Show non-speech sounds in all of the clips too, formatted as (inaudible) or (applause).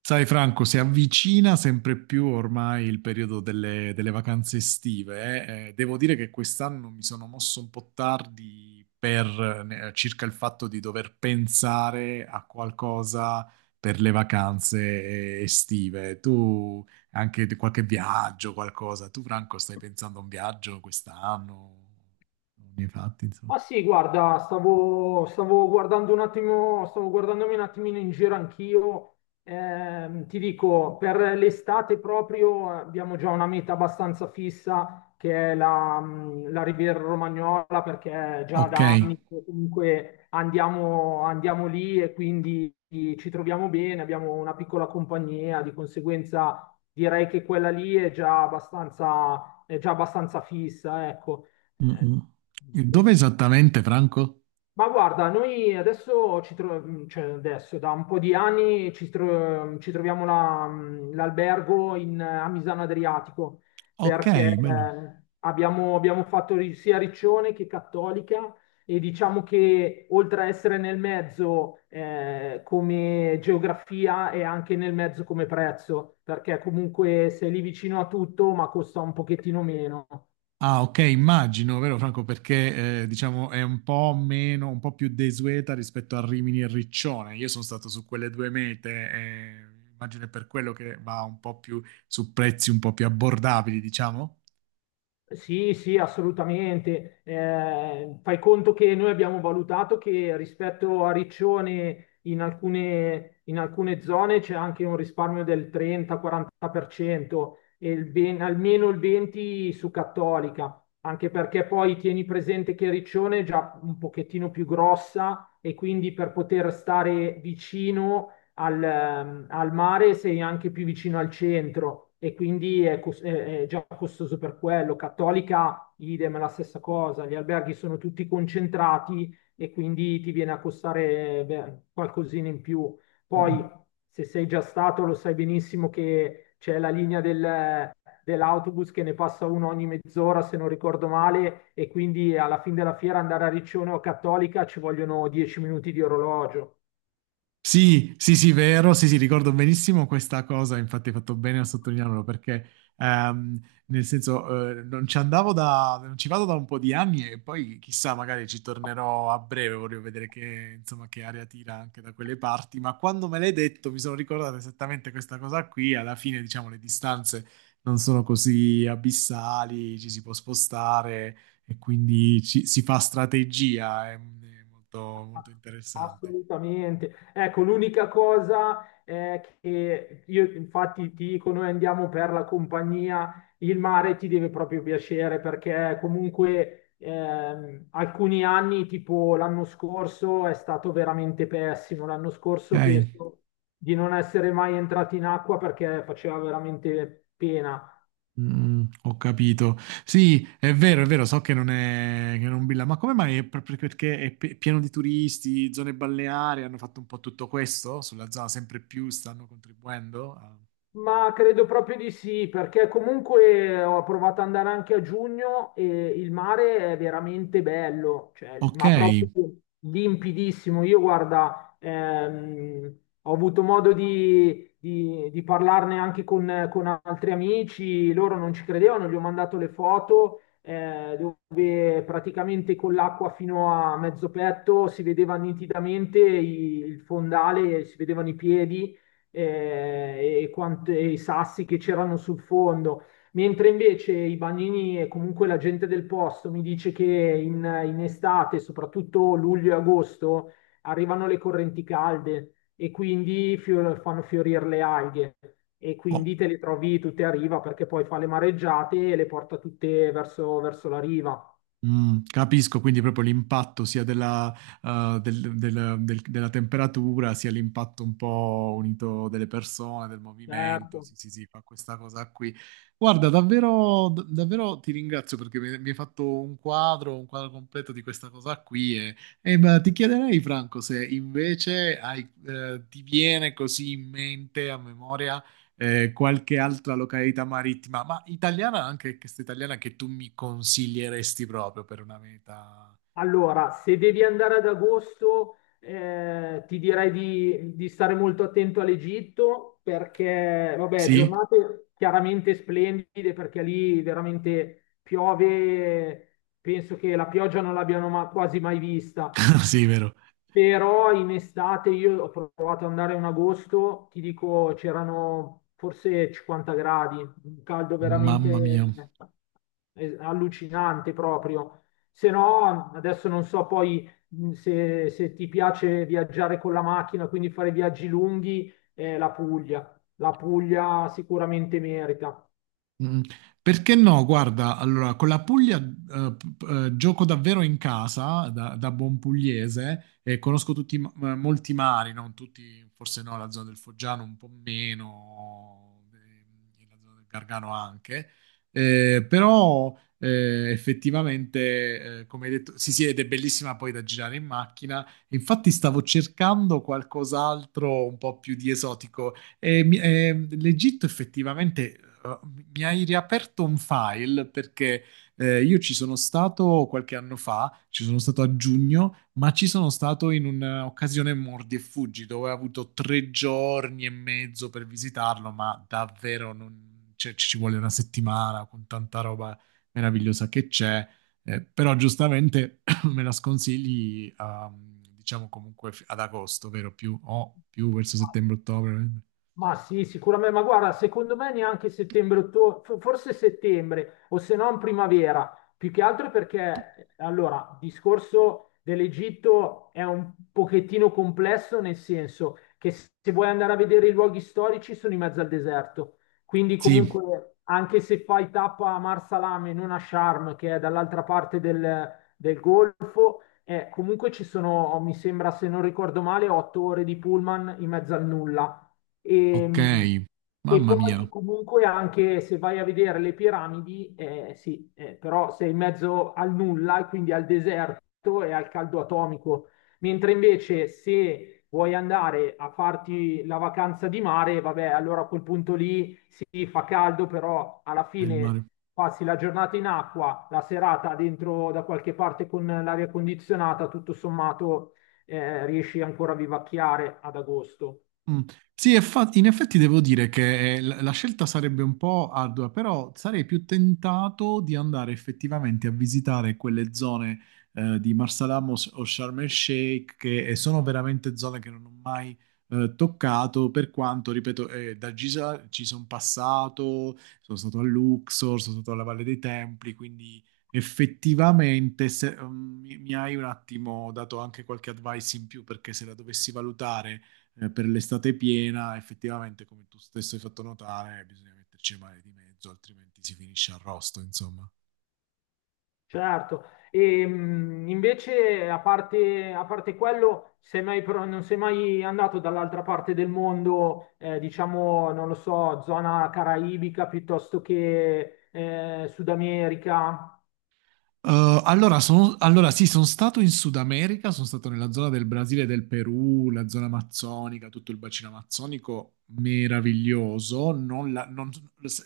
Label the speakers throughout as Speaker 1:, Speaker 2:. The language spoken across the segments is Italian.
Speaker 1: Sai Franco, si avvicina sempre più ormai il periodo delle vacanze estive. Devo dire che quest'anno mi sono mosso un po' tardi circa il fatto di dover pensare a qualcosa per le vacanze estive. Tu anche di qualche viaggio, qualcosa. Tu Franco stai pensando a un viaggio quest'anno? Non ne hai fatti, insomma.
Speaker 2: Ah sì, guarda, stavo guardando un attimo, stavo guardandomi un attimino in giro anch'io. Ti dico, per l'estate proprio abbiamo già una meta abbastanza fissa che è la Riviera Romagnola, perché già
Speaker 1: Ok.
Speaker 2: da anni che comunque andiamo lì, e quindi ci troviamo bene, abbiamo una piccola compagnia. Di conseguenza direi che quella lì è già abbastanza fissa, ecco.
Speaker 1: Mm, mm.
Speaker 2: Eh,
Speaker 1: Dove esattamente Franco?
Speaker 2: ma guarda, noi adesso, cioè adesso da un po' di anni ci troviamo l'albergo a Misano Adriatico,
Speaker 1: Ok,
Speaker 2: perché
Speaker 1: bello.
Speaker 2: abbiamo fatto sia Riccione che Cattolica, e diciamo che oltre a essere nel mezzo come geografia, è anche nel mezzo come prezzo, perché comunque sei lì vicino a tutto ma costa un pochettino meno.
Speaker 1: Ah, ok, immagino, vero Franco, perché diciamo è un po' meno, un po' più desueta rispetto a Rimini e Riccione. Io sono stato su quelle due mete, e immagino è per quello che va un po' più su prezzi un po' più abbordabili, diciamo.
Speaker 2: Sì, sì, assolutamente. Fai conto che noi abbiamo valutato che rispetto a Riccione, in alcune zone c'è anche un risparmio del 30-40%, e il almeno il 20% su Cattolica. Anche perché poi tieni presente che Riccione è già un pochettino più grossa, e quindi per poter stare vicino al mare sei anche più vicino al centro, e quindi è già costoso per quello. Cattolica, idem, è la stessa cosa. Gli alberghi sono tutti concentrati e quindi ti viene a costare, beh, qualcosina in più. Poi, se sei già stato, lo sai benissimo che c'è la linea dell'autobus, che ne passa uno ogni mezz'ora, se non ricordo male, e quindi alla fine della fiera, andare a Riccione o a Cattolica, ci vogliono 10 minuti di orologio.
Speaker 1: Sì, sì, sì, vero, sì, sì, ricordo benissimo questa cosa, infatti hai fatto bene a sottolinearlo perché ehm, nel senso non ci vado da un po' di anni e poi chissà, magari ci tornerò a breve, voglio vedere che, insomma, che aria tira anche da quelle parti, ma quando me l'hai detto mi sono ricordato esattamente questa cosa qui, alla fine diciamo le distanze non sono così abissali, ci si può spostare e quindi si fa strategia, è molto, molto interessante.
Speaker 2: Assolutamente. Ecco, l'unica cosa è che, io infatti ti dico, noi andiamo per la compagnia, il mare ti deve proprio piacere, perché comunque alcuni anni, tipo l'anno scorso, è stato veramente pessimo. L'anno scorso
Speaker 1: Ok.
Speaker 2: penso di non essere mai entrati in acqua, perché faceva veramente pena.
Speaker 1: Ho capito. Sì, è vero, so che non è, che non Billa, ma come mai? È proprio perché è pieno di turisti, zone balneari, hanno fatto un po' tutto questo sulla zona, sempre più stanno contribuendo.
Speaker 2: Ma credo proprio di sì, perché comunque ho provato ad andare anche a giugno, e il mare è veramente bello, cioè,
Speaker 1: Ok,
Speaker 2: ma proprio limpidissimo. Io guarda, ho avuto modo di parlarne anche con altri amici, loro non ci credevano, gli ho mandato le foto dove praticamente con l'acqua fino a mezzo petto si vedeva nitidamente il fondale, si vedevano i piedi e i sassi che c'erano sul fondo. Mentre invece i bagnini e comunque la gente del posto mi dice che in estate, soprattutto luglio e agosto, arrivano le correnti calde, e quindi fanno fiorire le alghe. E
Speaker 1: ho,
Speaker 2: quindi te le trovi tutte a riva, perché poi fa le mareggiate e le porta tutte verso la riva.
Speaker 1: Capisco, quindi proprio l'impatto sia della, del- del- del- della temperatura, sia l'impatto un po' unito delle persone, del movimento.
Speaker 2: Certo.
Speaker 1: Sì, sì, sì, fa questa cosa qui. Guarda, davvero, davvero ti ringrazio perché mi hai fatto un quadro completo di questa cosa qui. E, ma ti chiederei, Franco, se invece ti viene così in mente, a memoria qualche altra località marittima, ma italiana anche, questa italiana che tu mi consiglieresti proprio per una meta.
Speaker 2: Allora, se devi andare ad agosto, ti direi di stare molto attento all'Egitto, perché, vabbè,
Speaker 1: Sì?
Speaker 2: giornate chiaramente splendide, perché lì veramente piove, penso che la pioggia non l'abbiano quasi mai vista.
Speaker 1: (laughs) Sì, vero.
Speaker 2: Però in estate io ho provato ad andare in agosto, ti dico, c'erano forse 50 gradi, un caldo
Speaker 1: Mamma mia.
Speaker 2: veramente allucinante proprio. Se no, adesso non so poi se ti piace viaggiare con la macchina, quindi fare viaggi lunghi, la Puglia. La Puglia sicuramente merita.
Speaker 1: Mm, Perché no? Guarda, allora, con la Puglia gioco davvero in casa, da buon pugliese, e conosco tutti, molti mari, non tutti, forse no, la zona del Foggiano un po' meno, la zona del Gargano anche. Però effettivamente, come hai detto, sì sì, ed è bellissima poi da girare in macchina, infatti stavo cercando qualcos'altro un po' più di esotico, e l'Egitto effettivamente eh, mi hai riaperto un file perché io ci sono stato qualche anno fa, ci sono stato a giugno, ma ci sono stato in un'occasione mordi e fuggi dove ho avuto 3 giorni e mezzo per visitarlo, ma davvero cioè, ci vuole una settimana con tanta roba meravigliosa che c'è. Però giustamente (clears throat) me la sconsigli, diciamo comunque ad agosto, vero? Più, o più verso settembre-ottobre.
Speaker 2: Ma sì, sicuramente, ma guarda, secondo me neanche settembre, ottobre, forse settembre, o se no in primavera, più che altro perché, allora, il discorso dell'Egitto è un pochettino complesso, nel senso che se vuoi andare a vedere i luoghi storici sono in mezzo al deserto. Quindi
Speaker 1: Sì,
Speaker 2: comunque anche se fai tappa a Marsalam e non a Sharm, che è dall'altra parte del Golfo, comunque ci sono, mi sembra, se non ricordo male, 8 ore di pullman in mezzo al nulla,
Speaker 1: ok.
Speaker 2: e, e
Speaker 1: Mamma mia,
Speaker 2: poi comunque anche se vai a vedere le piramidi, sì, però sei in mezzo al nulla, e quindi al deserto e al caldo atomico. Mentre invece se vuoi andare a farti la vacanza di mare, vabbè, allora a quel punto lì sì, fa caldo, però alla
Speaker 1: è il
Speaker 2: fine
Speaker 1: mare.
Speaker 2: passi la giornata in acqua, la serata dentro da qualche parte con l'aria condizionata, tutto sommato riesci ancora a vivacchiare ad agosto.
Speaker 1: Mm. Sì, in effetti devo dire che la scelta sarebbe un po' ardua, però sarei più tentato di andare effettivamente a visitare quelle zone di Marsalamos o Sharm el Sheikh, che sono veramente zone che non ho mai toccato, per quanto, ripeto, da Giza ci sono passato, sono stato a Luxor, sono stato alla Valle dei Templi, quindi effettivamente mi hai un attimo dato anche qualche advice in più, perché se la dovessi valutare per l'estate piena, effettivamente, come tu stesso hai fatto notare, bisogna metterci male di mezzo, altrimenti si finisce arrosto, insomma.
Speaker 2: Certo. E invece a parte quello, sei mai pro- non sei mai andato dall'altra parte del mondo, diciamo, non lo so, zona caraibica piuttosto che Sud America?
Speaker 1: Eh, allora, allora sì, sono stato in Sud America, sono stato nella zona del Brasile e del Perù, la zona amazzonica, tutto il bacino amazzonico, meraviglioso. Non la- non-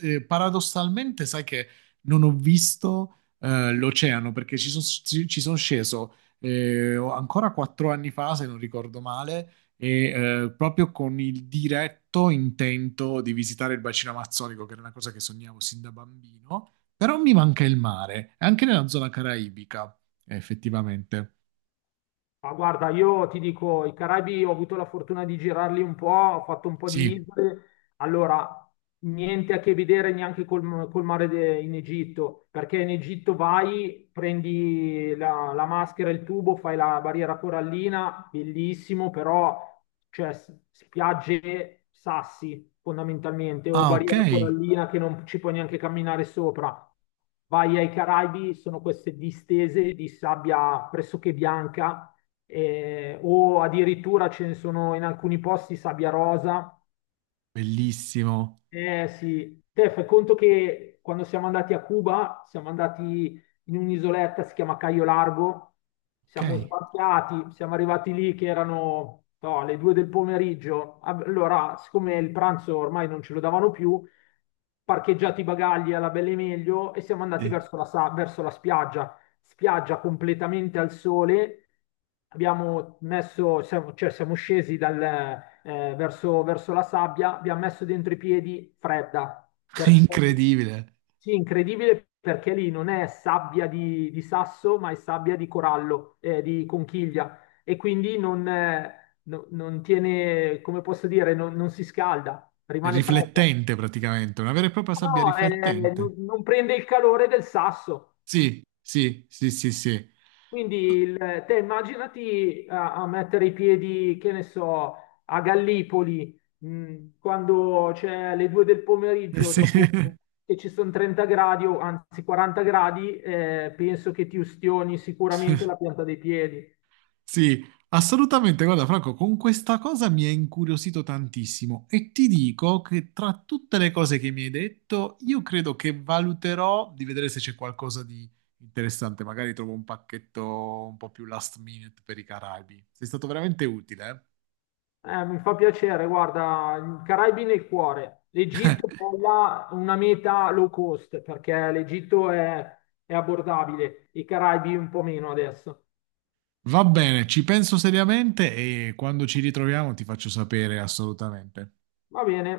Speaker 1: paradossalmente, sai che non ho visto l'oceano perché ci sono sceso ancora 4 anni fa, se non ricordo male, e proprio con il diretto intento di visitare il bacino amazzonico, che era una cosa che sognavo sin da bambino. Però mi manca il mare, è anche nella zona caraibica, effettivamente.
Speaker 2: Ma guarda, io ti dico, i Caraibi ho avuto la fortuna di girarli un po', ho fatto un po' di
Speaker 1: Sì.
Speaker 2: isole. Allora, niente a che vedere neanche col mare in Egitto, perché in Egitto vai, prendi la maschera, il tubo, fai la barriera corallina, bellissimo, però, cioè, spiagge, sassi fondamentalmente, o
Speaker 1: Ah, ok,
Speaker 2: barriera corallina che non ci puoi neanche camminare sopra. Vai ai Caraibi, sono queste distese di sabbia pressoché bianca, o addirittura ce ne sono in alcuni posti sabbia rosa.
Speaker 1: bellissimo.
Speaker 2: Eh sì, te fai conto che quando siamo andati a Cuba, siamo andati in un'isoletta, si chiama Cayo Largo,
Speaker 1: Ok,
Speaker 2: siamo sbarcati, siamo arrivati lì che erano, no, le 2 del pomeriggio. Ah, allora, siccome il pranzo ormai non ce lo davano più, parcheggiati i bagagli alla belle meglio, e siamo andati
Speaker 1: sì.
Speaker 2: verso la spiaggia. Spiaggia completamente al sole. Cioè siamo scesi verso la sabbia, abbiamo messo dentro i piedi, fredda,
Speaker 1: (laughs)
Speaker 2: perché
Speaker 1: Incredibile.
Speaker 2: sì, incredibile, perché lì non è sabbia di sasso, ma è sabbia di corallo, di conchiglia, e quindi non tiene, come posso dire, non si scalda,
Speaker 1: È
Speaker 2: rimane fredda.
Speaker 1: riflettente praticamente, una vera e propria sabbia
Speaker 2: No, non
Speaker 1: riflettente.
Speaker 2: non prende il calore del sasso.
Speaker 1: Sì, sì, sì, sì, sì. (laughs)
Speaker 2: Quindi te immaginati a mettere i piedi, che ne so, a Gallipoli, quando c'è le due del pomeriggio,
Speaker 1: Sì.
Speaker 2: dopo che ci sono 30 gradi, o anzi 40 gradi, penso che ti ustioni sicuramente la pianta dei piedi.
Speaker 1: Sì, assolutamente. Guarda, Franco, con questa cosa mi è incuriosito tantissimo e ti dico che tra tutte le cose che mi hai detto, io credo che valuterò di vedere se c'è qualcosa di interessante. Magari trovo un pacchetto un po' più last minute per i Caraibi. Sei stato veramente utile, eh?
Speaker 2: Mi fa piacere, guarda, i Caraibi nel cuore. L'Egitto poi là, una meta low cost, perché l'Egitto è abbordabile, i Caraibi un po' meno adesso.
Speaker 1: Va bene, ci penso seriamente e quando ci ritroviamo ti faccio sapere assolutamente.
Speaker 2: Va bene.